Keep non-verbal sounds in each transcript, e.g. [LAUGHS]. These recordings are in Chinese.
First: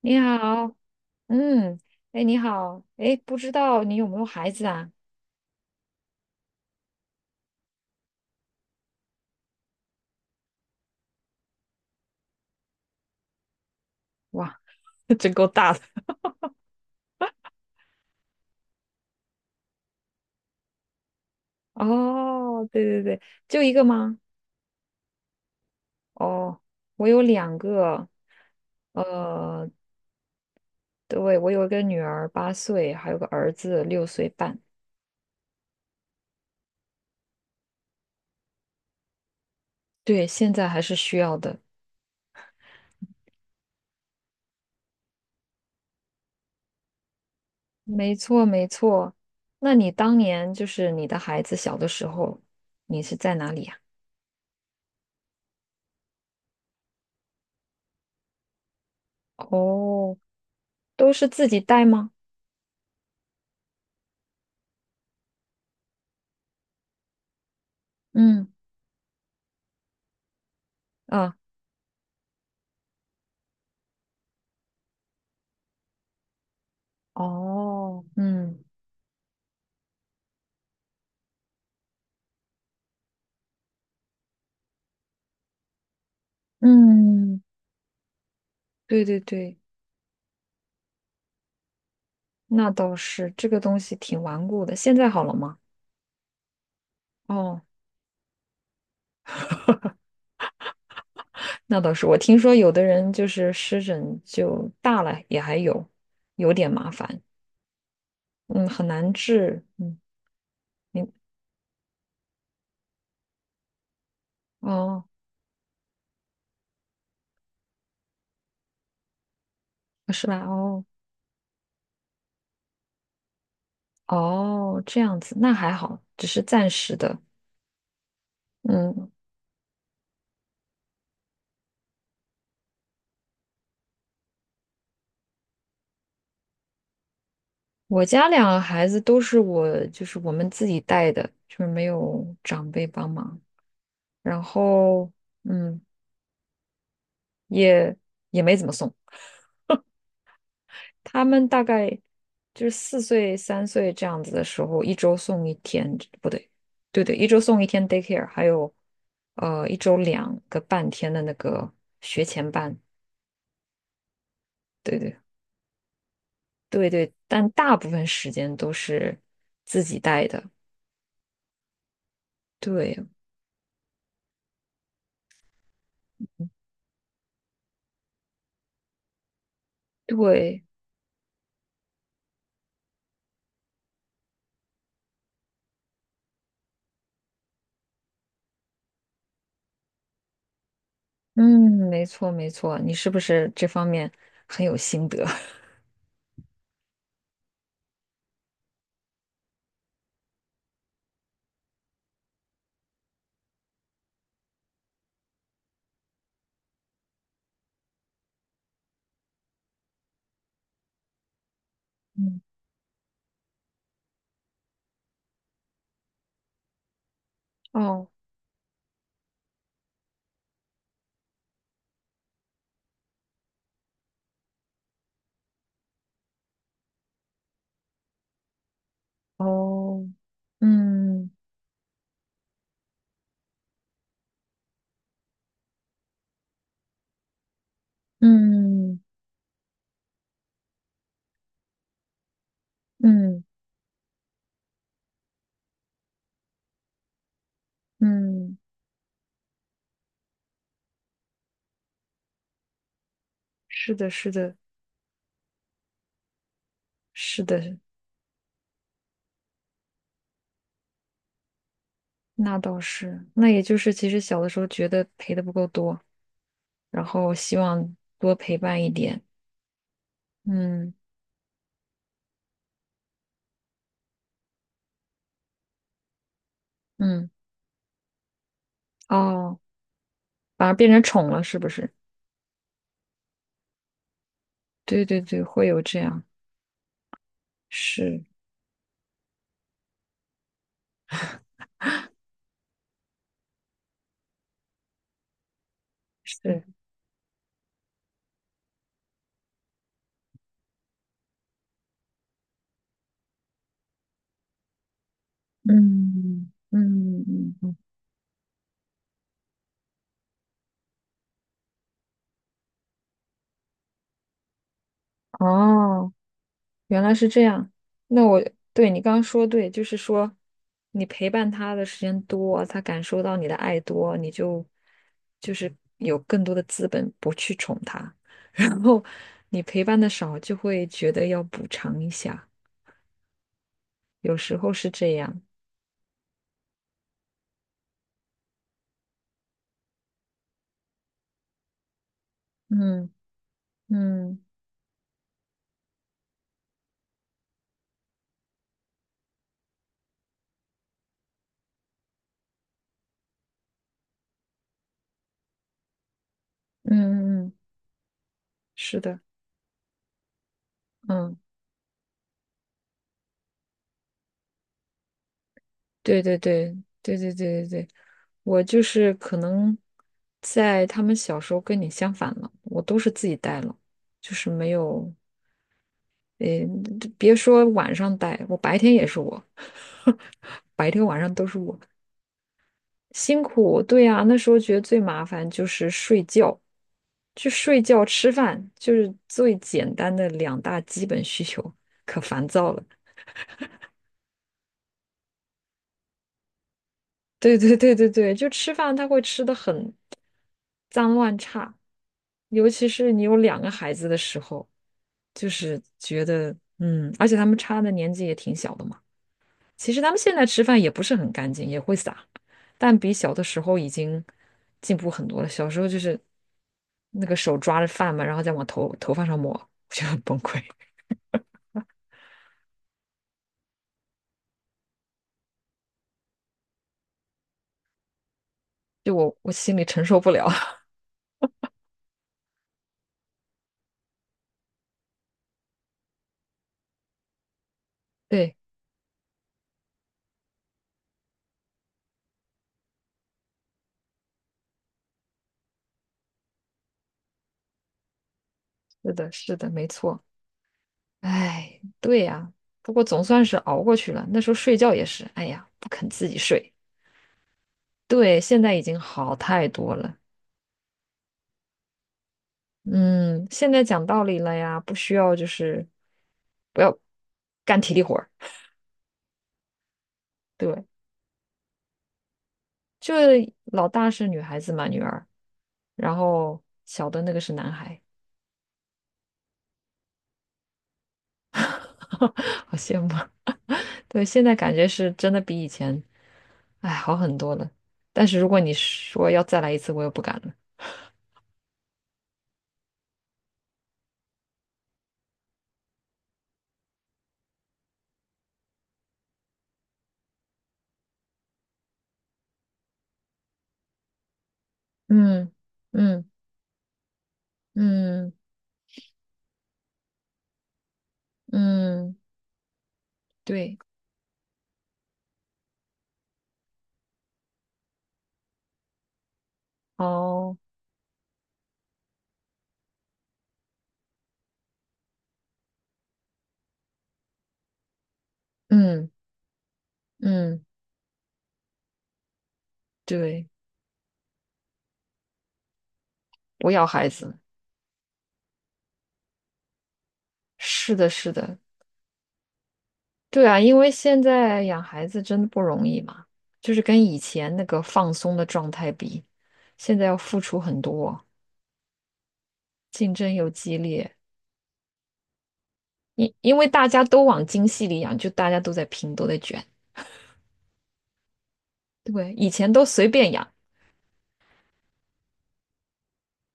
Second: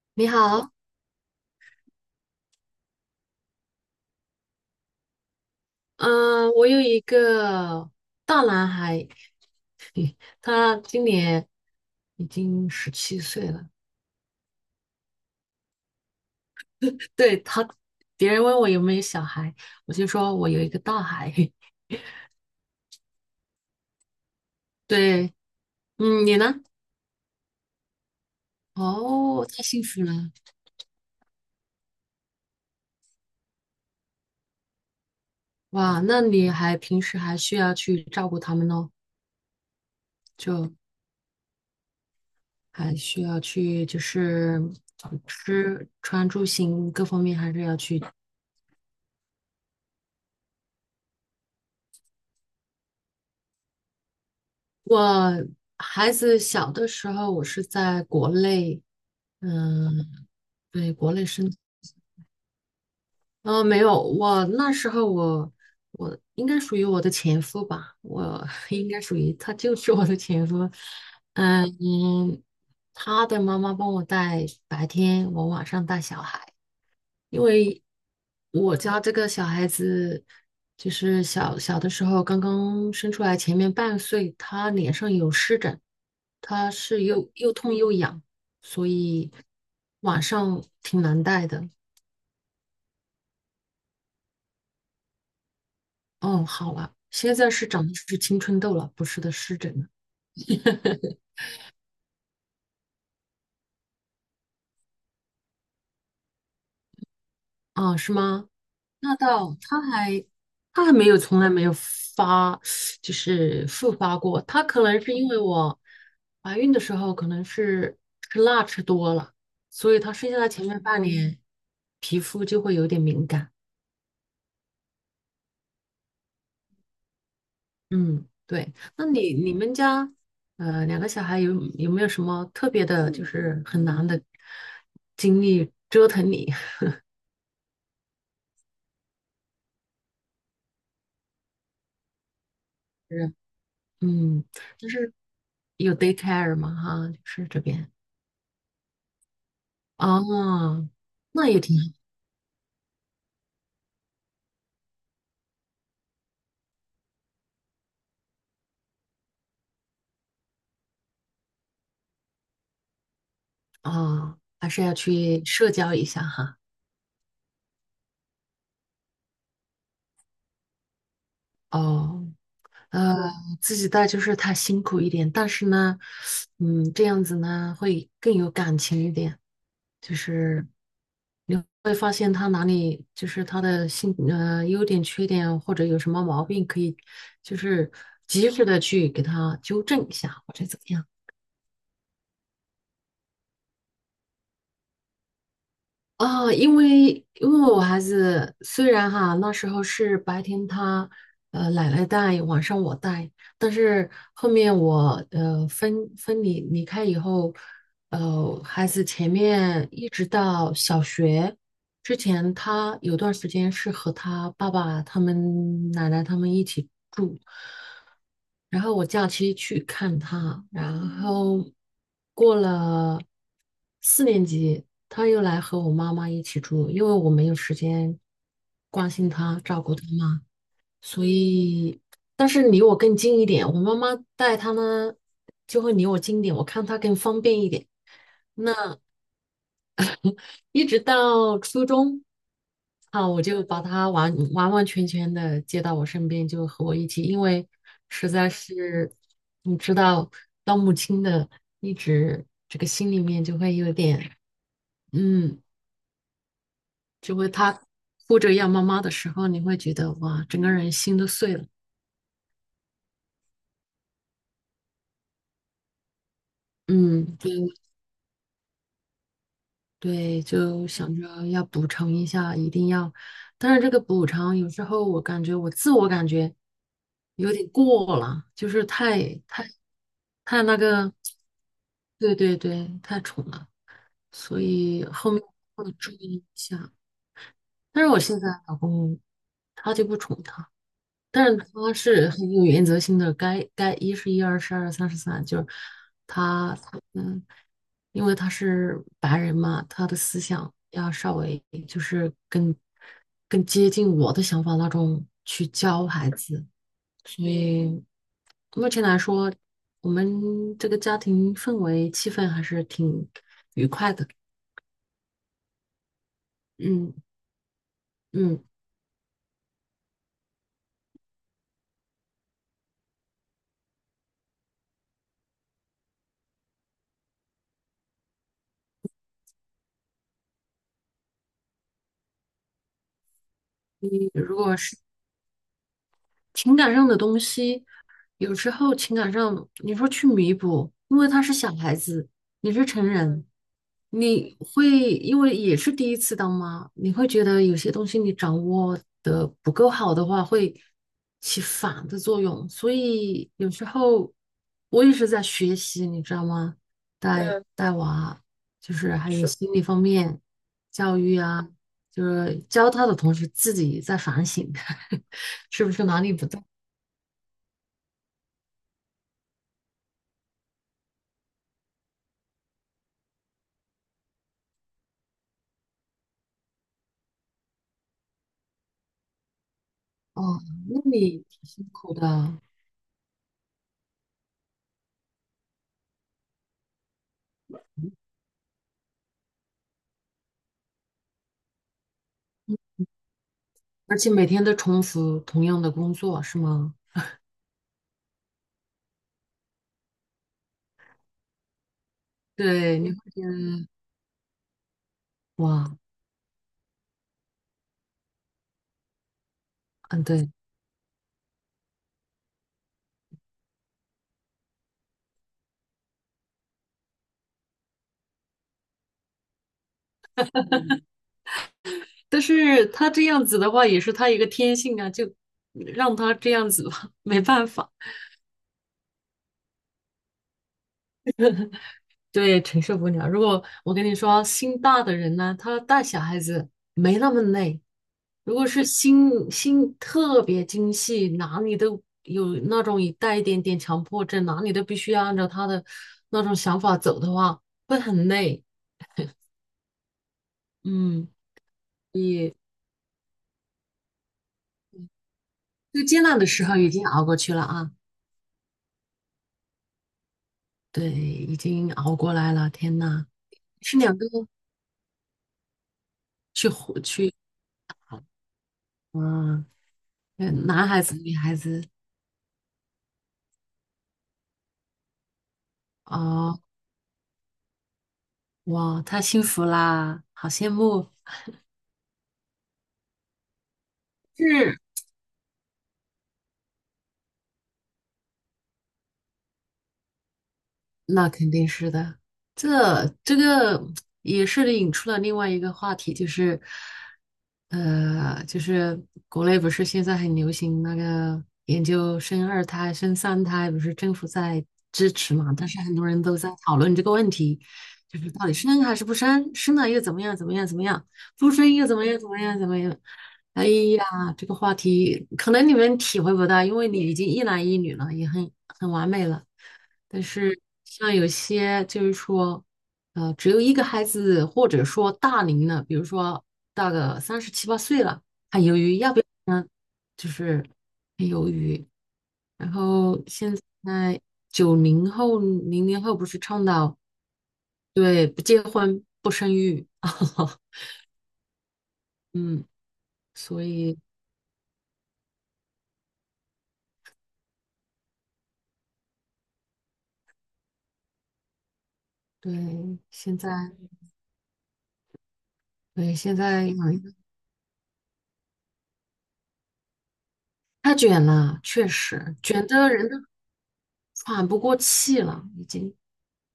你你好，好，嗯，哎，你好，哎，不知道你有没有孩子啊？嗯、我有一个大男孩，他今年已经17岁了。哇，[LAUGHS] 真够大的。对他，别人问我有没有小孩，我就说我有一个大孩。[LAUGHS] 哦，对对对，就一个吗？对，嗯，你哦，呢？我有两个，哦，太呃，幸福了，对，我有一个女儿8岁，还有个儿子6岁半。哇！那你还平时还需要去照顾他们哦，对，现在就还是需要的。还需要去就是吃穿住行各方面还是要去没错，没错。那你当年就是你的孩子小的时候，你是在哪里呀？我孩子小的时候，我是在国内。哦，嗯，对，都国内是自生。己带吗？没有，我那时候我应该属于我的前夫吧，嗯，我 [LAUGHS] 应该属于他就是我的前夫。啊，嗯嗯，他的妈妈帮我带白天，我晚上带小孩。因为哦，嗯。我家这个小孩子，就是小小的时候刚刚生出来，前面半岁，他脸上有湿疹，他是又嗯，又痛又痒，所对对以对，晚上挺难带的。那倒是，这个东西挺顽固的。现在好了吗？哦，好了，现在哦，是长的是青春痘了，不是的湿疹了。[LAUGHS] 那倒是。我听说有的人就是湿疹就大了也还有，有点麻烦，啊，是吗？嗯，很难那倒，治。他嗯，还他还你没有，从来没有发，就是复发过。他可能哦，是因为我怀孕的时候可能是吃辣吃多了，所以他是生吧？下来前面哦半年皮肤就会有点敏感。哦，这样子，那还好，只是暂时的。嗯，对。那嗯，你们家两个小孩有没有什么特别的，就是很难的经历折腾你？我家两个孩子都是我，就是我们自己带的，就是没有长辈帮 [LAUGHS] 是，忙，然嗯，就后是嗯，有 daycare 吗？哈，就是这边。也也没怎么送。哦，他们那也大挺概就是4岁、3岁这样子的时候，一周送一天，不对，对对，一周送一天 daycare，还有一周两个半天的那个学前班，好啊，还是要对对去社交一下哈。对对，但大部分时间都是自己带的，哦，对呃，自己带就是他辛苦一点，但是呢，嗯，这样子呢会更有感情一点，就对，是会发现他哪里就是他的性优点、缺点或者有什么毛病，可以就是及时的去给他纠正一下或者怎么样。嗯，没错没错，你是不是这方面很有心得？啊，因为我孩子虽然哈那时候是白天他奶奶带，晚上我带。但是后面我分离开以后，孩子前面一直到小学 [LAUGHS] 之嗯，前，他有段时间是和他爸爸他们奶奶他们一起住，哦然后我假期去看他。然后过了4年级，他又来和我妈妈一起住，因为我没有时间关心他、照顾他哦，嘛，所嗯以但是离我更近一点，我妈妈带他呢就会离我近一点，我看他更方便一点。那嗯一直到初中，啊，我嗯就把他完完完全全的接到我身边，就和我一起，因为实在嗯，是你知道，当母亲的一直这个心里面就会有是的，是点。的。嗯，就是会的，她哭着要妈妈的时候，你会觉得哇，整个人心都碎了。那倒是。那也就是，其实小的时候觉得陪的不够多，然后嗯，对希望多陪伴一点。对，就嗯想着要补偿一下，一定要。但是这个补偿有时候我感觉我自我感觉嗯，有点过了，就是太哦，太太反而那变成个。宠了，是不是？对对对，太宠了，所以对对后面对，会有会这注样。意一下。但是我是现在老公他就不宠他，但是他是很有原则性的，该一是一，二是二，三是三，就是是，他嗯，因为他是白人嘛，他的思想要稍微就是更接近我的想法那种去教孩嗯子。嗯嗯所嗯，嗯以目前来说，我们这个家庭氛围气氛还是挺。哦。原嗯来是这样。那我嗯，对你刚刚说对，就是说你陪伴他的时间多，他感受到你的爱多，你就就是有更多的资本不去宠他。[LAUGHS] 然后你陪伴的少，就会觉得要补偿一下，你有如时候果是是这样。情感上的东西，有时候情感上你说去弥补，因为他是小孩子，你是成嗯人，嗯你会因为也是第一次当妈，你会觉得有些东西你掌握的不够好的话，会起反的作用。所以有时候我也是在学习，你知道吗？嗯带嗯，嗯，带娃，就是是的，还有是心理方面教嗯。育啊，就是教他的同时自己在反省。[LAUGHS] 是不是哪对里对不对？对对对对对对，我就是可能在他们小时候跟你相反了，我都是自己带了，就是没有，诶，别说晚上带，我白天也是我，[LAUGHS] 哦，白那天晚上你都是挺我，辛苦的，辛苦。对呀，那时候觉得最麻烦就是睡觉，就睡觉吃饭，就是最简单的两大基本需求，可烦躁了。而且每天都重复同样的工作，是吗？对对对对对，就吃饭他会吃的很脏乱差，尤其对，你是会你有觉两个得孩子的时候，就是哇，觉得嗯，而且他们差的年纪也挺小的嘛。其实他们嗯，现在对。吃饭也不是很干净，也会撒，但比小的时候已经进步很多了。小时候就是那个手抓着饭嘛，然后再往头发上抹，我觉得很崩溃，但是他这样子的话，也是他一个天性啊，就让他这样子吧，没办法。就我心里承受不了。对，承受不了。如果我跟你说，心大的人呢，他带小孩子没那么累。[LAUGHS] 如对，果是心特别精细，哪里都有那种一带一点点强迫症，哪里都必须要按照他的那种想法走的话，会很累。是的，是的，没错。嗯，哎，对呀，不过总算是熬过去了。那时候睡觉也是，哎呀，不最肯艰自己难的时睡。候已经熬过去了啊，对，现在已经好太多了。对，已经熬过来了。天呐，嗯，现在是讲两道个理了呀，不需要就是去不要活去，干体力活儿。嗯，对，男孩子女孩子，就老大是女孩子嘛，女儿，然啊！后小的那个是男孩，哇，太幸福啦，好羡慕。[LAUGHS] 好羡慕。对，现在感是，觉是真的比以前，哎，好很多了。但是如果你说要再来一次，我又不敢了。那肯定是的。这个也是引出了另外一个话题，就是，就是国内不是现在很流行那个研究生二胎、生三胎，不是政府在支持嗯嘛？但是很多人嗯都在讨论这个问题，就是嗯。到底生还是不生？生了又怎么样？怎么样？怎么样？不生又怎么嗯，样？怎么样？怎么样？哎对，呀，这个话题可能你们体会不到，因为你已经一男一女了，也很完美了。但哦，是像有些就是说，只有一个孩子，或者说大龄了，比如说大个三十七八岁了，还犹豫嗯要不要呢，就嗯，是很犹豫。然后对，现在90后、00后不是倡我要导孩子，对不结婚不生育。[LAUGHS] 是的，是的，嗯，对啊，所因为以现在养孩子真的不容易嘛，就是跟以前那个放松的状态比，现在要付出很多，对竞争现在又激烈，对因现因在为大家都往精细里养，就大家都在拼，都在卷，太卷了，确对，实以卷前都的随人都便养，喘不过气了，已经。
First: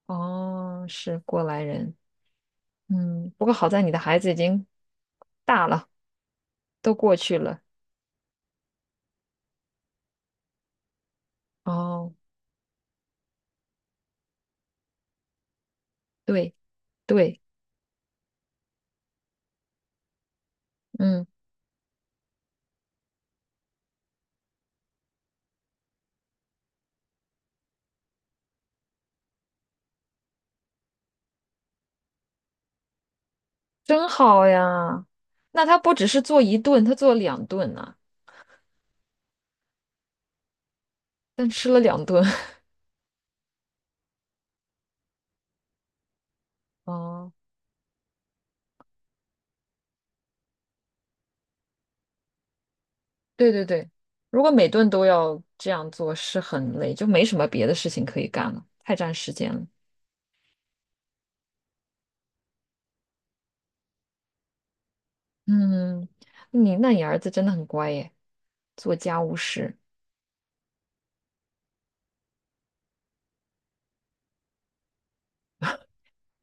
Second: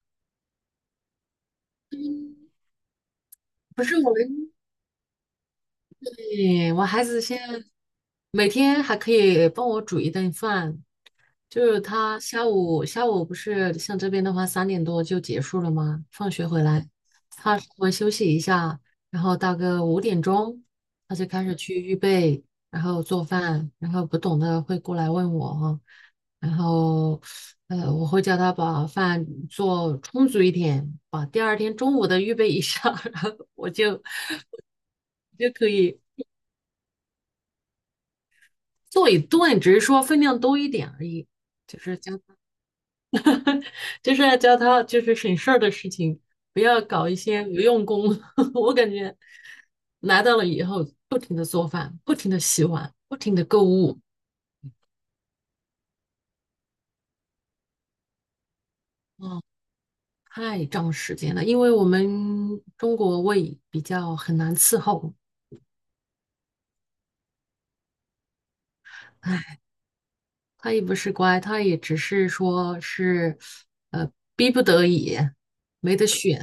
哦，是过来人，嗯，不过好在不你是的我孩子已们，经大了，对，我都孩过子现去了，在每天还可以帮我煮一顿饭，就是哦，他下午不是像这边的话3点多就结束了吗？放学对回来，对。他稍微休息一下，然后大概5点钟他嗯，就开始去预备，然后做饭，然后不懂的会过来问我哈。然后我会叫他把饭做充足一点，把第二天中午的预备一下，[LAUGHS] 然后我就真好呀。就那可他不以只是做一顿，他做两顿呢、做一顿，只是说分量多一点而已，但吃就了是两加。顿。就是要教他就是省事儿的事情，不要 [LAUGHS] 搞一哦，些无用功。[LAUGHS] 我感觉来到了以后，不停的做饭，不停的洗碗，不停的对购对对，物，如果每顿都要这样做，是很累，就没什么别的事情可以干了，太占时嗯，间了。太占时间了。因为我们中国胃比较很难伺候。嗯，你那你儿子真的很乖耶，做家务哎，事，他也不是乖，他也只是说是呃逼不得已，没得选。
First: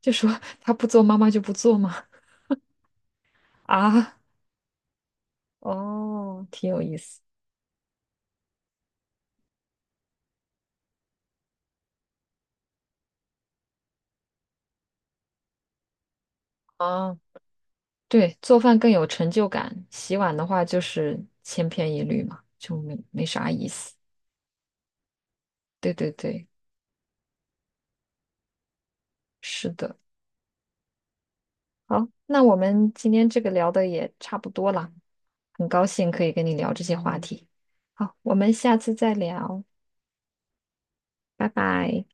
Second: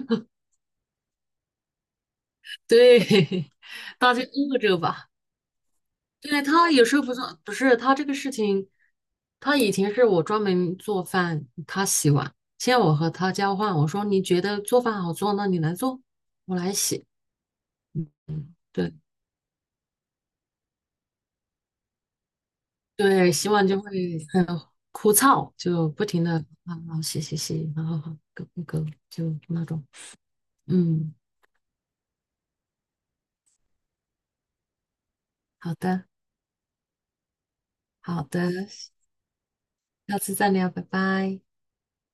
就说他不做，妈妈就不做吗？[LAUGHS] 对，[LAUGHS] [LAUGHS] 大啊，家饿着吧。对，哦，挺他有有意时候不思做，不是他这个事情，他以前是我专门做饭，他洗碗。现在我和他交换，我说你觉得做饭好做，那你来做，我来洗。啊。对，做饭更对有成就感，洗碗的话就是千篇一律嘛，就没对，洗啥碗意就会思。很枯燥，就对不对停的对，啊啊洗洗洗，然后好勾 g 勾，就那是种。的。嗯，好，那我们今天这个聊的也差不多了，很好高的兴可以跟你聊这些话题。好，好我的，们下次再聊，下次再聊，拜拜。拜拜。